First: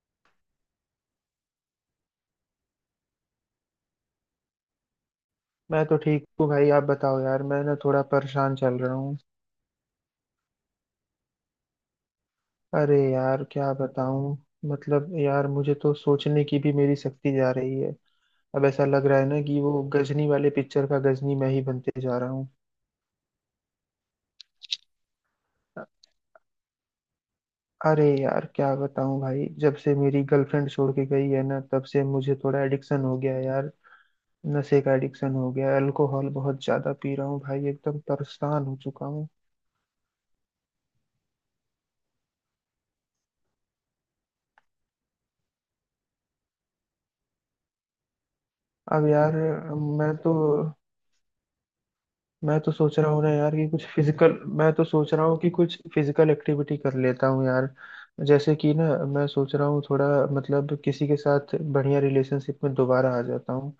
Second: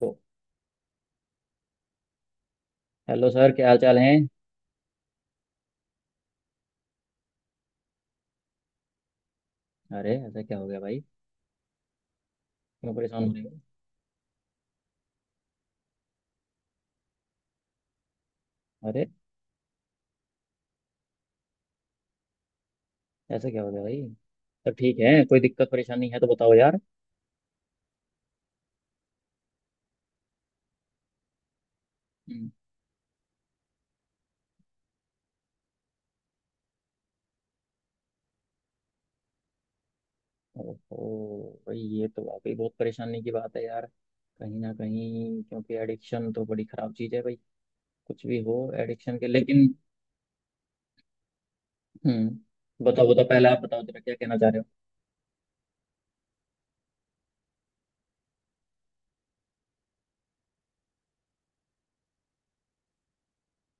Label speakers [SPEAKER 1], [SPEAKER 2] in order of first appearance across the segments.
[SPEAKER 1] तो, hello sir, क्या हाल चाल है।
[SPEAKER 2] मैं तो ठीक हूँ भाई। आप बताओ यार, मैं ना थोड़ा परेशान चल रहा हूँ।
[SPEAKER 1] अरे, ऐसा क्या हो गया भाई? क्यों
[SPEAKER 2] अरे
[SPEAKER 1] परेशान हो रहे
[SPEAKER 2] यार
[SPEAKER 1] हो?
[SPEAKER 2] क्या बताऊँ, मतलब यार मुझे तो सोचने की भी मेरी शक्ति जा रही है। अब ऐसा लग
[SPEAKER 1] अरे,
[SPEAKER 2] रहा है ना कि वो गजनी वाले पिक्चर का गजनी मैं ही बनते जा रहा हूँ।
[SPEAKER 1] ऐसा क्या हो गया भाई? सब ठीक है? कोई दिक्कत परेशानी है तो बताओ यार।
[SPEAKER 2] अरे यार क्या बताऊँ भाई, जब से मेरी गर्लफ्रेंड छोड़ के गई है ना तब से मुझे
[SPEAKER 1] हम्म।
[SPEAKER 2] थोड़ा एडिक्शन हो गया है यार। नशे का एडिक्शन हो गया है, अल्कोहल बहुत ज्यादा पी रहा हूँ भाई, एकदम परेशान हो चुका हूँ।
[SPEAKER 1] ओहो भाई, ये तो वाकई बहुत परेशानी की बात है यार। कहीं ना कहीं, क्योंकि एडिक्शन तो बड़ी खराब चीज है भाई। कुछ भी हो,
[SPEAKER 2] अब
[SPEAKER 1] एडिक्शन के
[SPEAKER 2] यार
[SPEAKER 1] लेकिन।
[SPEAKER 2] मैं तो मैं तो
[SPEAKER 1] हम्म,
[SPEAKER 2] सोच
[SPEAKER 1] बताओ
[SPEAKER 2] रहा हूँ
[SPEAKER 1] बताओ,
[SPEAKER 2] ना
[SPEAKER 1] पहले
[SPEAKER 2] यार
[SPEAKER 1] आप
[SPEAKER 2] कि
[SPEAKER 1] बताओ
[SPEAKER 2] कुछ
[SPEAKER 1] जरा, क्या
[SPEAKER 2] फिजिकल,
[SPEAKER 1] कहना चाह रहे
[SPEAKER 2] मैं तो सोच रहा हूँ कि कुछ फिजिकल एक्टिविटी कर लेता हूँ यार। जैसे कि ना, मैं सोच रहा हूँ थोड़ा, मतलब किसी के साथ बढ़िया रिलेशनशिप में दोबारा आ जाता हूँ,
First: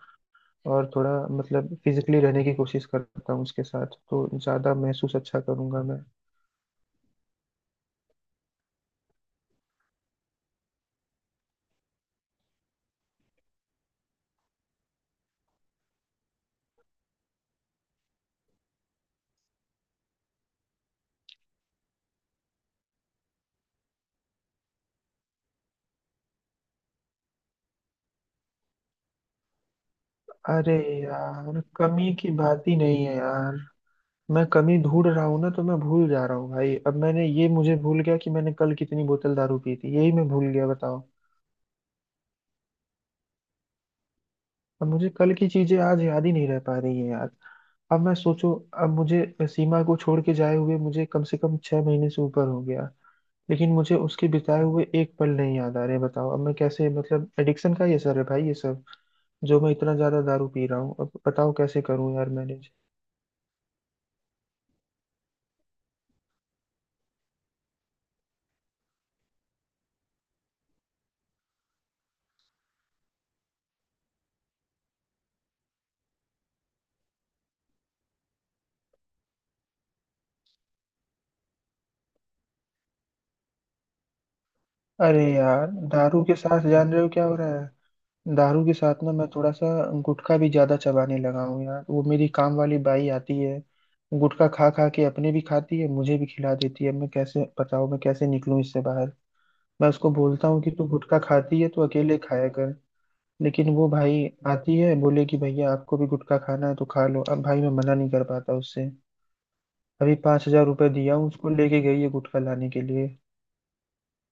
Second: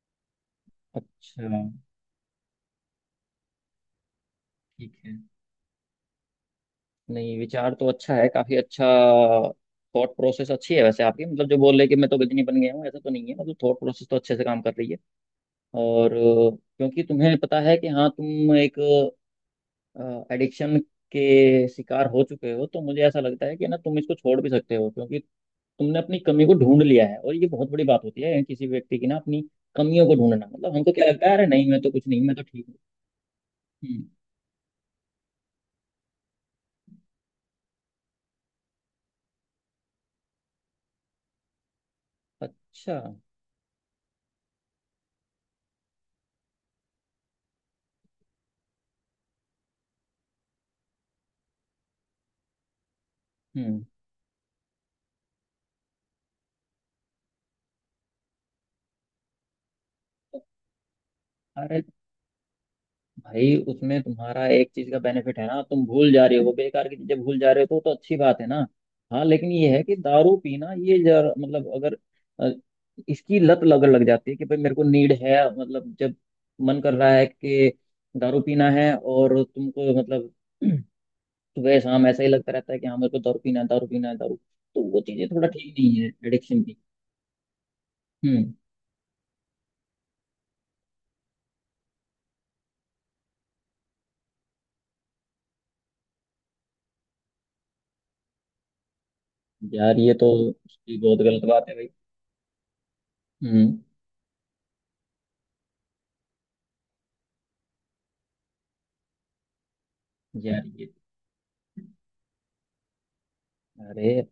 [SPEAKER 2] और
[SPEAKER 1] हो।
[SPEAKER 2] थोड़ा
[SPEAKER 1] अच्छा।
[SPEAKER 2] मतलब फिजिकली रहने की कोशिश करता हूँ उसके साथ तो ज़्यादा
[SPEAKER 1] ठीक
[SPEAKER 2] महसूस
[SPEAKER 1] है।
[SPEAKER 2] अच्छा करूंगा मैं।
[SPEAKER 1] नहीं, विचार तो अच्छा है, काफी अच्छा। थॉट प्रोसेस अच्छी है वैसे आपकी। मतलब जो बोल रहे कि मैं तो गजनी बन गया हूँ, ऐसा तो नहीं है। मतलब थॉट प्रोसेस तो अच्छे से काम कर रही है। और क्योंकि तुम्हें पता है कि हाँ, तुम एक एडिक्शन के शिकार हो चुके हो, तो मुझे ऐसा लगता है कि ना, तुम इसको छोड़ भी सकते हो, क्योंकि तुमने अपनी कमी को ढूंढ लिया है। और ये बहुत बड़ी बात होती है किसी व्यक्ति की ना, अपनी कमियों को ढूंढना।
[SPEAKER 2] अरे
[SPEAKER 1] मतलब हमको क्या लगता है, अरे
[SPEAKER 2] यार
[SPEAKER 1] नहीं, मैं तो कुछ
[SPEAKER 2] कमी
[SPEAKER 1] नहीं,
[SPEAKER 2] की
[SPEAKER 1] मैं तो
[SPEAKER 2] बात
[SPEAKER 1] ठीक
[SPEAKER 2] ही
[SPEAKER 1] हूँ।
[SPEAKER 2] नहीं है यार।
[SPEAKER 1] हम्म।
[SPEAKER 2] मैं कमी ढूंढ रहा हूँ ना तो मैं भूल जा रहा हूँ भाई। अब मैंने ये, मुझे भूल गया कि मैंने कल कितनी बोतल दारू पी थी, यही मैं भूल गया बताओ।
[SPEAKER 1] अच्छा।
[SPEAKER 2] अब मुझे कल की चीजें आज याद ही नहीं रह पा रही है यार। अब मैं सोचो, अब मुझे सीमा को छोड़ के जाए हुए मुझे कम से कम 6 महीने से ऊपर हो गया, लेकिन
[SPEAKER 1] हम्म।
[SPEAKER 2] मुझे उसके बिताए हुए एक पल नहीं याद आ रहे, बताओ अब मैं कैसे, मतलब एडिक्शन का ये सर है भाई ये सब। जो मैं इतना ज्यादा दारू पी रहा हूँ, अब बताओ
[SPEAKER 1] अरे
[SPEAKER 2] कैसे करूँ यार मैनेज।
[SPEAKER 1] भाई, उसमें तुम्हारा एक चीज का बेनिफिट है ना, तुम भूल जा रहे हो, बेकार की चीजें भूल जा रहे हो, तो अच्छी बात है ना। हाँ, लेकिन ये है कि दारू पीना ये मतलब अगर अ, इसकी लत लग लग जाती है कि भाई मेरे को नीड है। मतलब जब मन कर रहा है कि दारू पीना है और तुमको मतलब सुबह शाम ऐसा ही लगता रहता है कि हाँ मेरे को दारू पीना है, दारू पीना है, दारू, तो वो
[SPEAKER 2] अरे
[SPEAKER 1] चीजें थोड़ा
[SPEAKER 2] यार
[SPEAKER 1] ठीक नहीं है
[SPEAKER 2] दारू के साथ
[SPEAKER 1] एडिक्शन की।
[SPEAKER 2] जान रहे हो क्या हो रहा है?
[SPEAKER 1] हम्म।
[SPEAKER 2] दारू के साथ ना मैं थोड़ा सा गुटखा भी ज्यादा चबाने लगा हूँ यार। वो मेरी काम वाली बाई आती है, गुटखा खा खा के अपने भी खाती है मुझे भी खिला देती है। मैं कैसे बताओ, मैं कैसे निकलूं इससे बाहर। मैं
[SPEAKER 1] यार
[SPEAKER 2] उसको
[SPEAKER 1] ये तो
[SPEAKER 2] बोलता हूँ कि तू
[SPEAKER 1] उसकी बहुत
[SPEAKER 2] गुटखा
[SPEAKER 1] गलत
[SPEAKER 2] खाती
[SPEAKER 1] बात
[SPEAKER 2] है
[SPEAKER 1] है
[SPEAKER 2] तो
[SPEAKER 1] भाई।
[SPEAKER 2] अकेले खाया कर, लेकिन
[SPEAKER 1] हम्म।
[SPEAKER 2] वो भाई आती है, बोले कि भैया आपको भी गुटखा खाना है तो खा लो। अब भाई मैं मना नहीं कर पाता उससे। अभी पांच
[SPEAKER 1] यार
[SPEAKER 2] हजार
[SPEAKER 1] ये
[SPEAKER 2] रुपये दिया हूँ उसको, लेके गई है गुटखा लाने के लिए।
[SPEAKER 1] अरे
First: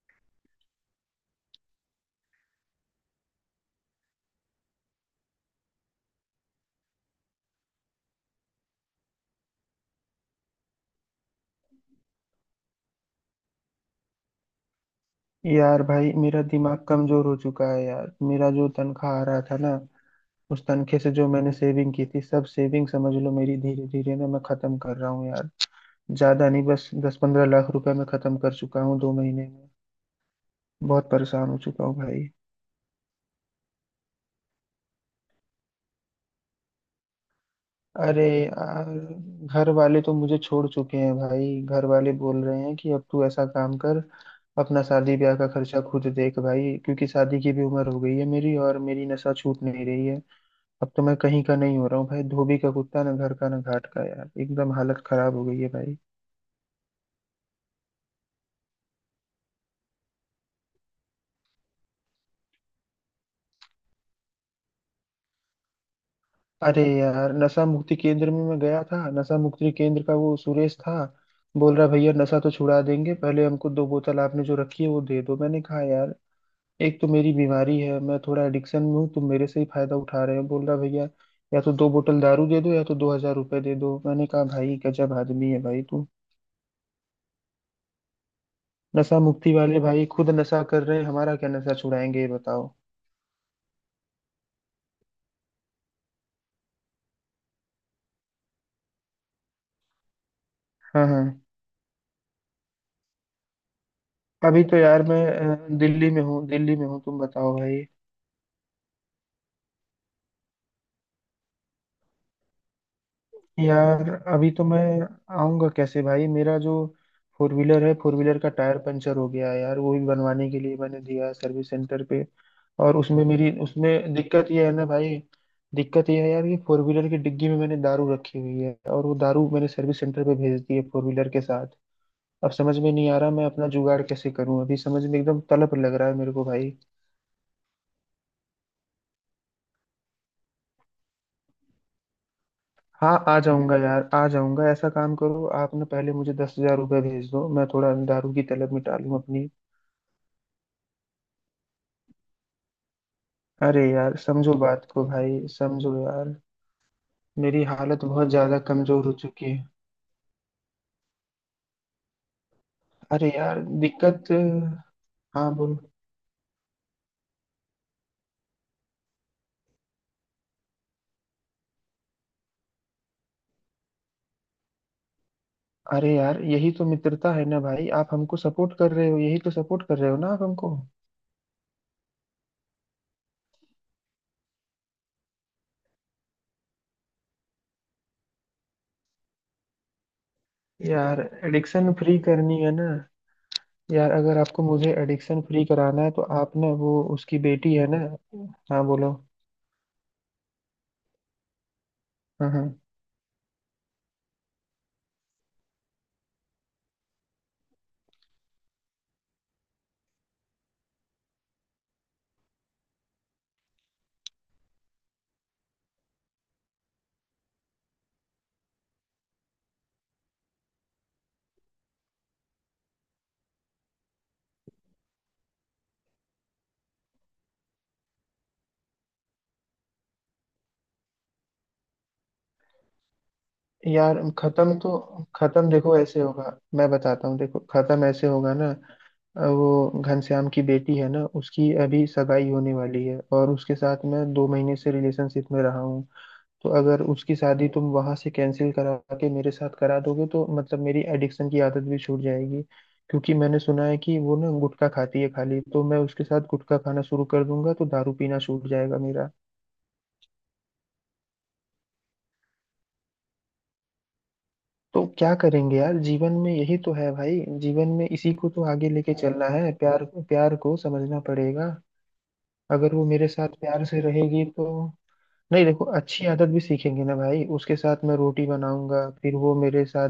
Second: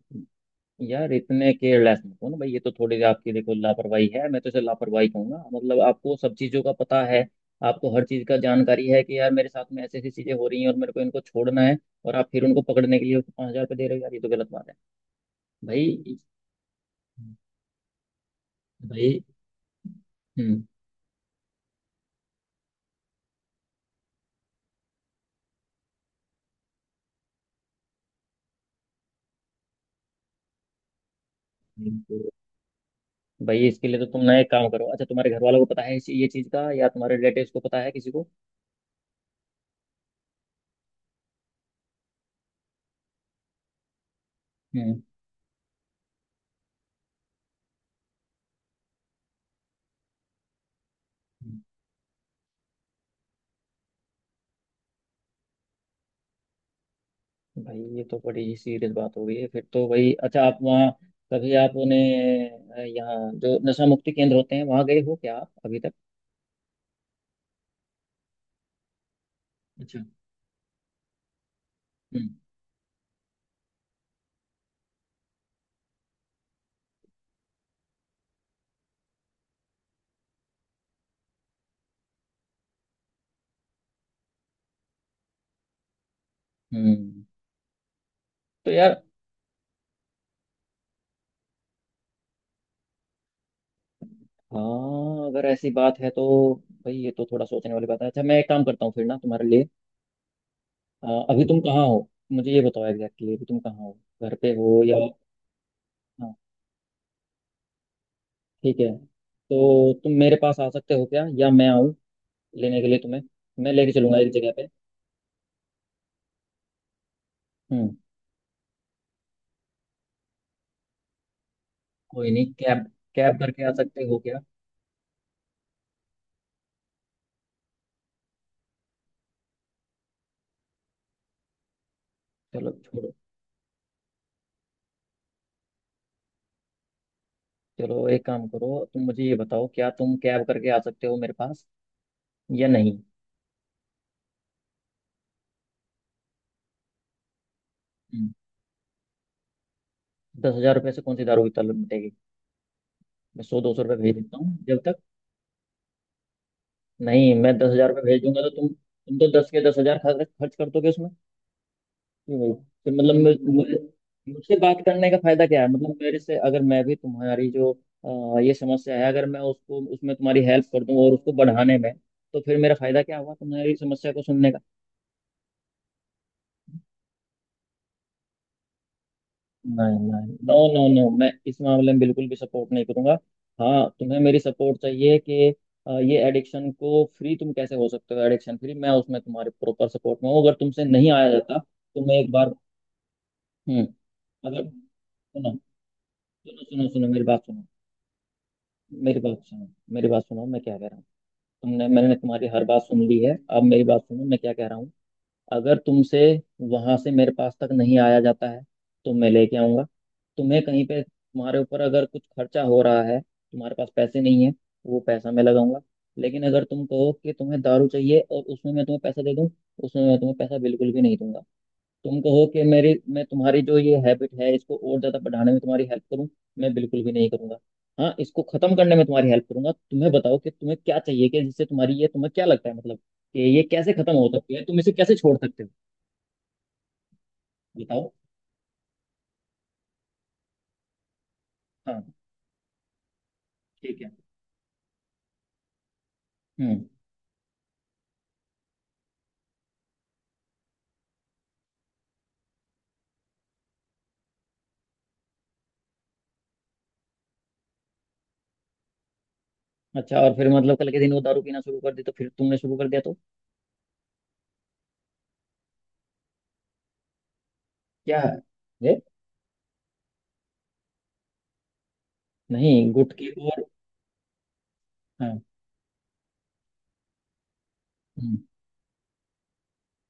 [SPEAKER 1] यार, इतने केयरलेस मत हो ना भाई। ये तो थोड़ी सी आपकी, देखो, लापरवाही है, मैं तो इसे लापरवाही कहूंगा। मतलब आपको सब चीज़ों का पता है, आपको हर चीज़ का जानकारी है कि यार मेरे साथ में ऐसी ऐसी चीज़ें हो रही हैं और मेरे को इनको छोड़ना है। और आप फिर उनको पकड़ने के लिए उसको 5,000 रुपये दे रहे हो। यार ये तो गलत बात है।
[SPEAKER 2] यार भाई
[SPEAKER 1] भाई।
[SPEAKER 2] मेरा दिमाग कमजोर हो चुका है यार। मेरा जो तनख्वाह
[SPEAKER 1] भाई।
[SPEAKER 2] आ रहा था ना,
[SPEAKER 1] हम्म।
[SPEAKER 2] उस तनखे से जो मैंने सेविंग की थी, सब सेविंग समझ लो मेरी, धीरे धीरे ना मैं खत्म कर रहा हूँ यार। ज्यादा नहीं, बस 10-15 लाख रुपए मैं खत्म कर चुका हूँ 2 महीने में। बहुत परेशान हो चुका हूँ भाई।
[SPEAKER 1] भाई इसके लिए तो तुम ना एक काम करो। अच्छा, तुम्हारे घर वालों को पता है ये चीज़ का, या तुम्हारे रिलेटिव्स को पता है, किसी
[SPEAKER 2] अरे
[SPEAKER 1] को?
[SPEAKER 2] यार, घर वाले तो मुझे छोड़ चुके हैं भाई। घर वाले बोल रहे हैं कि अब तू ऐसा काम कर, अपना
[SPEAKER 1] हम्म।
[SPEAKER 2] शादी ब्याह का खर्चा खुद देख भाई, क्योंकि शादी की भी उम्र हो गई है मेरी और मेरी नशा छूट नहीं रही है। अब तो मैं कहीं का नहीं हो रहा हूँ भाई, धोबी का कुत्ता ना घर का ना घाट का यार, एकदम हालत खराब हो गई है भाई।
[SPEAKER 1] भाई ये तो बड़ी ही सीरियस बात हो गई है फिर तो भाई। अच्छा, आप वहाँ कभी आपने यहाँ जो नशा मुक्ति केंद्र होते हैं, वहाँ गए हो क्या आप अभी तक?
[SPEAKER 2] अरे यार, नशा मुक्ति केंद्र में मैं गया था, नशा मुक्ति
[SPEAKER 1] अच्छा।
[SPEAKER 2] केंद्र का वो सुरेश था। बोल रहा, भैया
[SPEAKER 1] हम्म।
[SPEAKER 2] नशा तो छुड़ा देंगे, पहले हमको 2 बोतल आपने जो रखी है वो दे दो। मैंने कहा यार, एक तो मेरी बीमारी है, मैं थोड़ा एडिक्शन में हूँ, तुम मेरे से ही फायदा उठा रहे हो। बोल रहा, भैया या तो 2 बोतल दारू दे दो या तो 2,000 रुपये दे दो। मैंने कहा भाई गजब आदमी है भाई तू।
[SPEAKER 1] हम्म, तो यार,
[SPEAKER 2] नशा मुक्ति वाले भाई खुद नशा कर रहे हैं, हमारा क्या नशा छुड़ाएंगे ये बताओ।
[SPEAKER 1] हाँ, अगर ऐसी बात है तो भाई ये तो थोड़ा सोचने वाली बात है। अच्छा, मैं एक काम करता हूँ फिर ना तुम्हारे लिए।
[SPEAKER 2] हाँ हाँ।
[SPEAKER 1] अभी तुम कहाँ हो, मुझे ये बताओ एग्जैक्टली, अभी तुम कहाँ हो, घर पे
[SPEAKER 2] अभी तो
[SPEAKER 1] हो या?
[SPEAKER 2] यार मैं दिल्ली में
[SPEAKER 1] हाँ,
[SPEAKER 2] हूँ, दिल्ली में हूँ, तुम बताओ भाई।
[SPEAKER 1] ठीक है। तो तुम मेरे पास आ सकते हो क्या, या मैं आऊँ लेने के लिए तुम्हें? मैं लेके
[SPEAKER 2] यार
[SPEAKER 1] चलूंगा एक
[SPEAKER 2] अभी
[SPEAKER 1] जगह
[SPEAKER 2] तो
[SPEAKER 1] पे।
[SPEAKER 2] मैं आऊँगा कैसे भाई? मेरा जो फोर व्हीलर है,
[SPEAKER 1] हम्म।
[SPEAKER 2] फोर व्हीलर का टायर पंचर हो गया है यार, वो भी बनवाने के लिए मैंने दिया है सर्विस सेंटर पे।
[SPEAKER 1] कोई नहीं, कैब,
[SPEAKER 2] और उसमें
[SPEAKER 1] कैब
[SPEAKER 2] मेरी,
[SPEAKER 1] करके आ सकते
[SPEAKER 2] उसमें
[SPEAKER 1] हो क्या?
[SPEAKER 2] दिक्कत ये है ना भाई, दिक्कत ये है यार कि फोर व्हीलर की डिग्गी में मैंने दारू रखी हुई है, और वो दारू मैंने सर्विस सेंटर पे भेज दी है फोर व्हीलर के साथ। अब
[SPEAKER 1] चलो
[SPEAKER 2] समझ में नहीं
[SPEAKER 1] छोड़ो।
[SPEAKER 2] आ रहा मैं अपना जुगाड़ कैसे करूं, अभी समझ में एकदम तलब लग रहा है मेरे को भाई।
[SPEAKER 1] चलो एक काम करो, तुम मुझे ये बताओ, क्या तुम कैब करके आ सकते हो मेरे पास या नहीं?
[SPEAKER 2] हाँ आ जाऊंगा यार, आ जाऊंगा। ऐसा काम करो, आप ना पहले मुझे 10,000 रुपये भेज दो, मैं थोड़ा
[SPEAKER 1] हम्म।
[SPEAKER 2] दारू की तलब मिटा लूँ अपनी।
[SPEAKER 1] 10,000 रुपये से कौन सी दारू की तलब मिटेगी? मैं सौ दो सौ
[SPEAKER 2] अरे
[SPEAKER 1] रुपये भेज
[SPEAKER 2] यार
[SPEAKER 1] देता
[SPEAKER 2] समझो
[SPEAKER 1] हूँ जब
[SPEAKER 2] बात
[SPEAKER 1] तक।
[SPEAKER 2] को भाई, समझो यार।
[SPEAKER 1] नहीं, मैं
[SPEAKER 2] मेरी
[SPEAKER 1] 10,000 रुपये
[SPEAKER 2] हालत
[SPEAKER 1] भेज
[SPEAKER 2] बहुत
[SPEAKER 1] दूंगा तो
[SPEAKER 2] ज्यादा
[SPEAKER 1] तुम
[SPEAKER 2] कमजोर हो
[SPEAKER 1] तुम तो
[SPEAKER 2] चुकी
[SPEAKER 1] दस के
[SPEAKER 2] है।
[SPEAKER 1] दस हजार खर्च खर्च कर दोगे उसमें। क्यों भाई? फिर मतलब
[SPEAKER 2] अरे
[SPEAKER 1] मैं-
[SPEAKER 2] यार
[SPEAKER 1] मुझे
[SPEAKER 2] दिक्कत।
[SPEAKER 1] मुझसे बात करने का फायदा
[SPEAKER 2] हाँ
[SPEAKER 1] क्या है?
[SPEAKER 2] बोल।
[SPEAKER 1] मतलब मेरे से, अगर मैं भी तुम्हारी जो ये समस्या है, अगर मैं उसको उसमें तुम्हारी हेल्प कर दूं और उसको बढ़ाने में, तो फिर मेरा फायदा क्या हुआ तुम्हारी समस्या को सुनने?
[SPEAKER 2] अरे यार यही तो मित्रता है ना भाई, आप हमको सपोर्ट कर रहे हो, यही तो सपोर्ट कर
[SPEAKER 1] नहीं
[SPEAKER 2] रहे हो
[SPEAKER 1] नहीं,
[SPEAKER 2] ना आप
[SPEAKER 1] नो
[SPEAKER 2] हमको।
[SPEAKER 1] नो नो, मैं इस मामले में बिल्कुल भी सपोर्ट नहीं करूंगा। हाँ, तुम्हें मेरी सपोर्ट चाहिए कि ये एडिक्शन को फ्री तुम कैसे हो सकते हो। एडिक्शन फ्री, मैं उसमें तुम्हारे प्रॉपर सपोर्ट में हूँ। अगर तुमसे नहीं
[SPEAKER 2] यार
[SPEAKER 1] आया जाता
[SPEAKER 2] एडिक्शन
[SPEAKER 1] तो मैं
[SPEAKER 2] फ्री
[SPEAKER 1] एक बार।
[SPEAKER 2] करनी है ना।
[SPEAKER 1] हम्म।
[SPEAKER 2] यार अगर आपको
[SPEAKER 1] अगर
[SPEAKER 2] मुझे एडिक्शन
[SPEAKER 1] सुनो
[SPEAKER 2] फ्री कराना है तो आप
[SPEAKER 1] सुनो
[SPEAKER 2] ना,
[SPEAKER 1] सुनो
[SPEAKER 2] वो
[SPEAKER 1] सुनो, मेरी
[SPEAKER 2] उसकी
[SPEAKER 1] बात सुनो।
[SPEAKER 2] बेटी है ना। हाँ बोलो।
[SPEAKER 1] मेरी बात सुनो। मेरी बात सुनो, मैं क्या कह रहा हूँ। तुमने मैंने तुम्हारी
[SPEAKER 2] हाँ
[SPEAKER 1] हर
[SPEAKER 2] हाँ।
[SPEAKER 1] बात सुन ली है, अब मेरी बात सुनो, मैं क्या कह रहा हूँ। अगर तुमसे वहां से मेरे पास तक नहीं आया जाता है, तो मैं लेके आऊंगा तुम्हें। कहीं पे तुम्हारे ऊपर अगर कुछ खर्चा हो रहा है, तुम्हारे पास पैसे नहीं है, वो पैसा मैं लगाऊंगा। लेकिन अगर तुम कहो कि तुम्हें दारू चाहिए और उसमें मैं तुम्हें पैसा दे दूं, उसमें मैं तुम्हें पैसा बिल्कुल भी नहीं दूंगा। तुम कहो कि मेरी मैं तुम्हारी जो ये हैबिट है इसको और ज्यादा बढ़ाने में तुम्हारी हेल्प करूं, मैं बिल्कुल भी नहीं करूंगा। हाँ, इसको खत्म करने में तुम्हारी हेल्प करूंगा। तुम्हें बताओ कि तुम्हें क्या चाहिए कि जिससे तुम्हारी ये तुम्हें क्या लगता है, मतलब कि ये कैसे खत्म
[SPEAKER 2] यार
[SPEAKER 1] हो सकती है,
[SPEAKER 2] खत्म
[SPEAKER 1] तुम इसे
[SPEAKER 2] तो,
[SPEAKER 1] कैसे छोड़ सकते हो?
[SPEAKER 2] खत्म देखो ऐसे होगा, मैं बताता हूँ देखो, खत्म
[SPEAKER 1] बताओ।
[SPEAKER 2] ऐसे होगा ना। वो घनश्याम की बेटी है ना, उसकी
[SPEAKER 1] हाँ,
[SPEAKER 2] अभी सगाई होने वाली है, और उसके
[SPEAKER 1] ठीक
[SPEAKER 2] साथ
[SPEAKER 1] है।
[SPEAKER 2] मैं 2 महीने से रिलेशनशिप में रहा हूँ। तो
[SPEAKER 1] हम्म।
[SPEAKER 2] अगर उसकी शादी तुम वहां से कैंसिल करा के मेरे साथ करा दोगे तो मतलब मेरी एडिक्शन की आदत भी छूट जाएगी। क्योंकि मैंने सुना है कि वो ना गुटखा खाती है खाली, तो मैं उसके साथ गुटखा खाना शुरू कर दूंगा तो दारू पीना छूट जाएगा मेरा।
[SPEAKER 1] अच्छा, और फिर मतलब कल के दिन वो दारू पीना शुरू कर दी तो फिर तुमने शुरू कर दिया तो?
[SPEAKER 2] तो क्या करेंगे यार, जीवन में यही तो है भाई, जीवन में
[SPEAKER 1] क्या
[SPEAKER 2] इसी
[SPEAKER 1] है
[SPEAKER 2] को तो आगे
[SPEAKER 1] ये?
[SPEAKER 2] लेके चलना है, प्यार, प्यार को समझना पड़ेगा।
[SPEAKER 1] नहीं,
[SPEAKER 2] अगर वो मेरे
[SPEAKER 1] गुटखी
[SPEAKER 2] साथ
[SPEAKER 1] और।
[SPEAKER 2] प्यार से रहेगी तो
[SPEAKER 1] हाँ।
[SPEAKER 2] नहीं, देखो अच्छी आदत भी सीखेंगे ना भाई, उसके साथ मैं
[SPEAKER 1] हम्म।
[SPEAKER 2] रोटी बनाऊंगा फिर वो मेरे साथ,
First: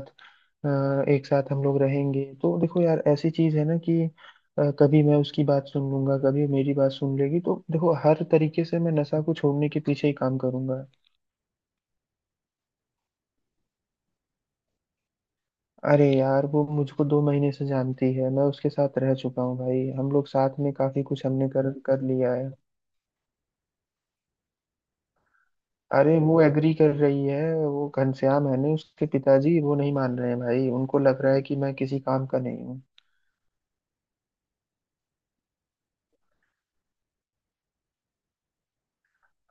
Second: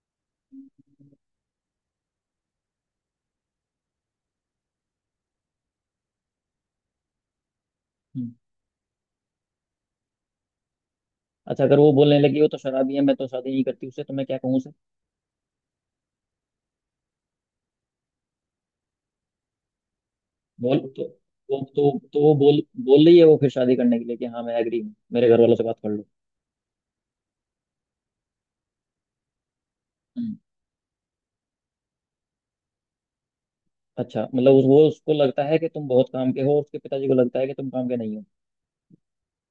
[SPEAKER 2] अ, एक साथ हम लोग रहेंगे तो देखो यार ऐसी चीज है ना कि कभी मैं उसकी बात सुन लूंगा कभी मेरी बात सुन लेगी, तो देखो हर
[SPEAKER 1] हम्म।
[SPEAKER 2] तरीके से मैं नशा को छोड़ने के पीछे ही काम करूंगा।
[SPEAKER 1] अच्छा, अगर वो बोलने लगी हो तो, शराबी है मैं तो शादी नहीं करती उससे, तो मैं क्या कहूँ उसे?
[SPEAKER 2] अरे यार वो मुझको 2 महीने से जानती है, मैं उसके साथ रह चुका हूँ भाई, हम लोग साथ में
[SPEAKER 1] बोल
[SPEAKER 2] काफी कुछ हमने कर कर
[SPEAKER 1] तो वो
[SPEAKER 2] लिया है।
[SPEAKER 1] बोल बोल रही है, वो फिर शादी करने के लिए, कि हाँ मैं एग्री हूँ, मेरे घर वालों से बात कर लो।
[SPEAKER 2] अरे वो एग्री कर रही है, वो घनश्याम है ना उसके पिताजी, वो नहीं मान रहे
[SPEAKER 1] हम्म।
[SPEAKER 2] हैं भाई। उनको लग रहा है कि मैं किसी काम का नहीं हूँ।
[SPEAKER 1] अच्छा, मतलब उस, वो उसको लगता है कि तुम बहुत काम के हो, उसके पिताजी को लगता है कि तुम काम के नहीं हो?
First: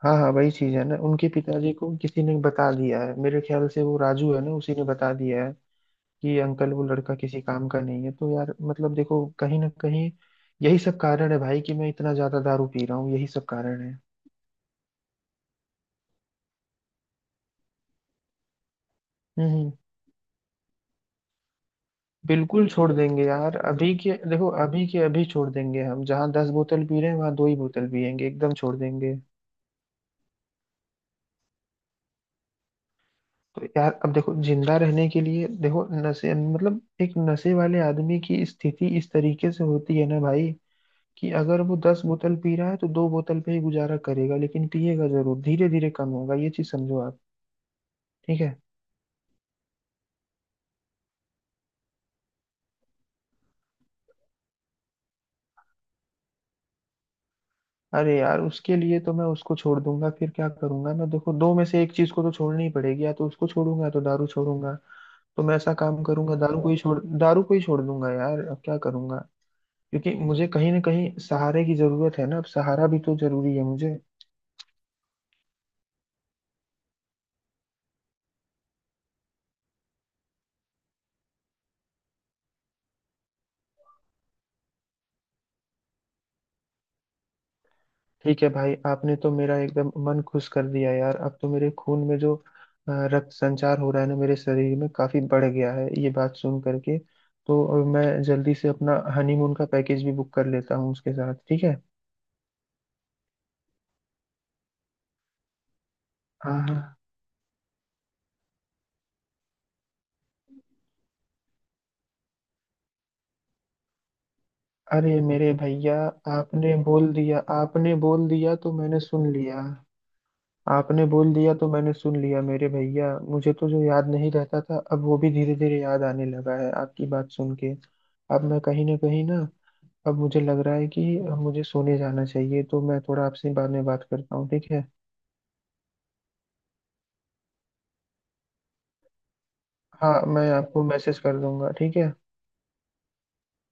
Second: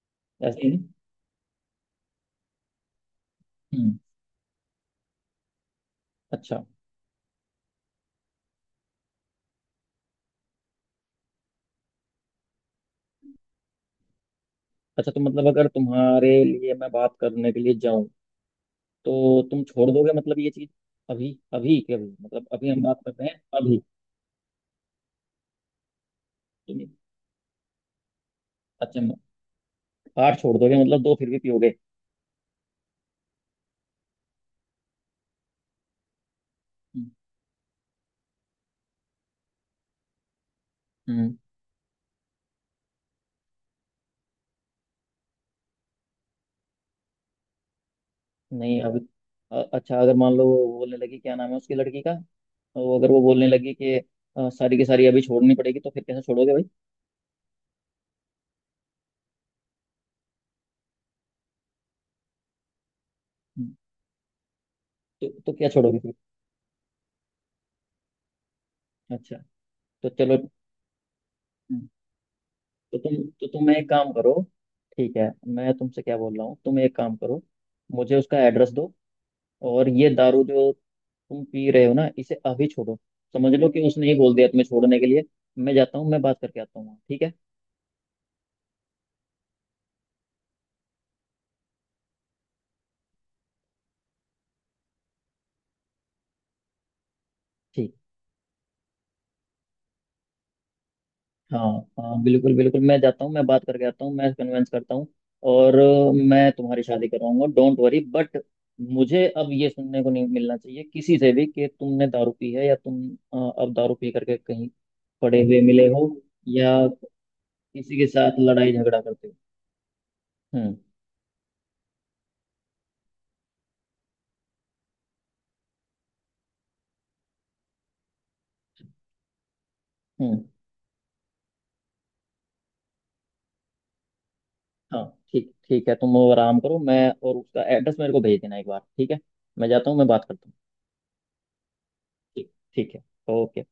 [SPEAKER 2] हाँ हाँ वही
[SPEAKER 1] ऐसे ही
[SPEAKER 2] चीज
[SPEAKER 1] ना?
[SPEAKER 2] है ना, उनके पिताजी को किसी ने बता दिया है, मेरे ख्याल से वो
[SPEAKER 1] हम्म।
[SPEAKER 2] राजू है ना, उसी ने बता दिया है कि
[SPEAKER 1] अच्छा।
[SPEAKER 2] अंकल वो लड़का किसी काम का नहीं है। तो यार मतलब देखो, कहीं ना कहीं यही सब कारण है भाई कि मैं इतना ज्यादा दारू पी रहा हूँ, यही सब कारण है।
[SPEAKER 1] अच्छा, तो मतलब अगर तुम्हारे लिए मैं बात करने के लिए जाऊँ, तो
[SPEAKER 2] हम्म
[SPEAKER 1] तुम
[SPEAKER 2] हम्म।
[SPEAKER 1] छोड़ दोगे मतलब ये चीज? अभी, अभी के अभी, मतलब
[SPEAKER 2] बिल्कुल
[SPEAKER 1] अभी हम
[SPEAKER 2] छोड़
[SPEAKER 1] बात कर
[SPEAKER 2] देंगे
[SPEAKER 1] रहे हैं,
[SPEAKER 2] यार,
[SPEAKER 1] अभी?
[SPEAKER 2] अभी के देखो, अभी के अभी छोड़ देंगे। हम जहाँ दस
[SPEAKER 1] तुम।
[SPEAKER 2] बोतल पी रहे हैं वहां 2 ही बोतल पियेंगे, एकदम छोड़
[SPEAKER 1] अच्छा,
[SPEAKER 2] देंगे।
[SPEAKER 1] आठ छोड़ दोगे मतलब दो फिर भी पियोगे?
[SPEAKER 2] तो यार अब देखो, जिंदा रहने के लिए देखो, नशे मतलब
[SPEAKER 1] हम्म,
[SPEAKER 2] एक नशे वाले आदमी की स्थिति इस तरीके से होती है ना भाई, कि
[SPEAKER 1] हम्म,
[SPEAKER 2] अगर वो 10 बोतल पी रहा है तो दो बोतल पे ही गुजारा करेगा, लेकिन पिएगा जरूर, धीरे धीरे कम होगा ये चीज, समझो आप। ठीक है।
[SPEAKER 1] नहीं अभी। अच्छा, अगर मान लो वो बोलने लगी, क्या नाम है उसकी लड़की का? वो, अगर वो बोलने लगी कि सारी की सारी अभी छोड़नी पड़ेगी, तो फिर कैसे छोड़ोगे भाई?
[SPEAKER 2] अरे यार उसके लिए तो मैं उसको छोड़ दूंगा, फिर क्या करूंगा मैं देखो, दो में से एक चीज को तो छोड़नी ही पड़ेगी, या तो उसको
[SPEAKER 1] हम्म,
[SPEAKER 2] छोड़ूंगा या तो दारू छोड़ूंगा।
[SPEAKER 1] तो
[SPEAKER 2] तो
[SPEAKER 1] तो
[SPEAKER 2] मैं
[SPEAKER 1] क्या
[SPEAKER 2] ऐसा
[SPEAKER 1] छोड़ोगे
[SPEAKER 2] काम
[SPEAKER 1] फिर?
[SPEAKER 2] करूंगा, दारू को ही छोड़, दारू को ही छोड़ दूंगा यार, अब क्या करूंगा,
[SPEAKER 1] अच्छा। तो
[SPEAKER 2] क्योंकि
[SPEAKER 1] चलो।
[SPEAKER 2] मुझे कहीं ना कहीं सहारे की
[SPEAKER 1] हम्म,
[SPEAKER 2] जरूरत है ना, अब सहारा
[SPEAKER 1] तो
[SPEAKER 2] भी
[SPEAKER 1] तुम
[SPEAKER 2] तो
[SPEAKER 1] तो
[SPEAKER 2] जरूरी है
[SPEAKER 1] तुम एक
[SPEAKER 2] मुझे।
[SPEAKER 1] काम करो। ठीक है, मैं तुमसे क्या बोल रहा हूँ, तुम एक काम करो। मुझे उसका एड्रेस दो, और ये दारू जो तुम पी रहे हो ना, इसे अभी छोड़ो। समझ लो कि उसने ही बोल दिया तुम्हें छोड़ने के लिए। मैं जाता हूँ, मैं बात करके आता हूँ, ठीक है।
[SPEAKER 2] ठीक है भाई, आपने तो मेरा एकदम मन खुश कर दिया यार। अब तो मेरे खून में जो रक्त संचार हो रहा है ना मेरे शरीर में, काफी बढ़ गया है ये बात सुन करके। तो अब
[SPEAKER 1] ठीक।
[SPEAKER 2] मैं जल्दी से अपना हनीमून का पैकेज भी बुक कर लेता हूँ उसके साथ, ठीक
[SPEAKER 1] हाँ
[SPEAKER 2] है।
[SPEAKER 1] हाँ, बिल्कुल बिल्कुल, मैं जाता हूँ, मैं बात करके आता हूँ, मैं कन्वेंस करता हूँ। और मैं
[SPEAKER 2] हाँ
[SPEAKER 1] तुम्हारी
[SPEAKER 2] हाँ।
[SPEAKER 1] शादी करवाऊंगा, डोंट वरी। बट मुझे अब ये सुनने को नहीं मिलना चाहिए किसी से भी कि तुमने दारू पी है, या तुम अब दारू पी करके कहीं
[SPEAKER 2] अरे
[SPEAKER 1] पड़े
[SPEAKER 2] मेरे
[SPEAKER 1] हुए मिले
[SPEAKER 2] भैया,
[SPEAKER 1] हो,
[SPEAKER 2] आपने
[SPEAKER 1] या
[SPEAKER 2] बोल दिया, आपने
[SPEAKER 1] किसी के
[SPEAKER 2] बोल
[SPEAKER 1] साथ
[SPEAKER 2] दिया तो
[SPEAKER 1] लड़ाई
[SPEAKER 2] मैंने
[SPEAKER 1] झगड़ा करते
[SPEAKER 2] सुन
[SPEAKER 1] हो।
[SPEAKER 2] लिया।
[SPEAKER 1] हम्म।
[SPEAKER 2] आपने बोल दिया तो मैंने सुन लिया मेरे भैया। मुझे तो जो याद नहीं रहता था, अब वो भी धीरे धीरे याद आने लगा है आपकी बात सुन के। अब मैं कहीं ना कहीं ना, अब मुझे
[SPEAKER 1] हम्म।
[SPEAKER 2] लग रहा है कि मुझे सोने जाना चाहिए, तो मैं थोड़ा आपसे बाद में बात करता हूँ, ठीक है।
[SPEAKER 1] हाँ। ठीक ठीक है, तुम वो आराम करो। मैं और उसका एड्रेस मेरे को भेज देना एक बार, ठीक है। मैं जाता हूँ, मैं
[SPEAKER 2] हाँ
[SPEAKER 1] बात करता
[SPEAKER 2] मैं
[SPEAKER 1] हूँ।
[SPEAKER 2] आपको मैसेज कर दूंगा, ठीक है।
[SPEAKER 1] ठीक ठीक है। ओके।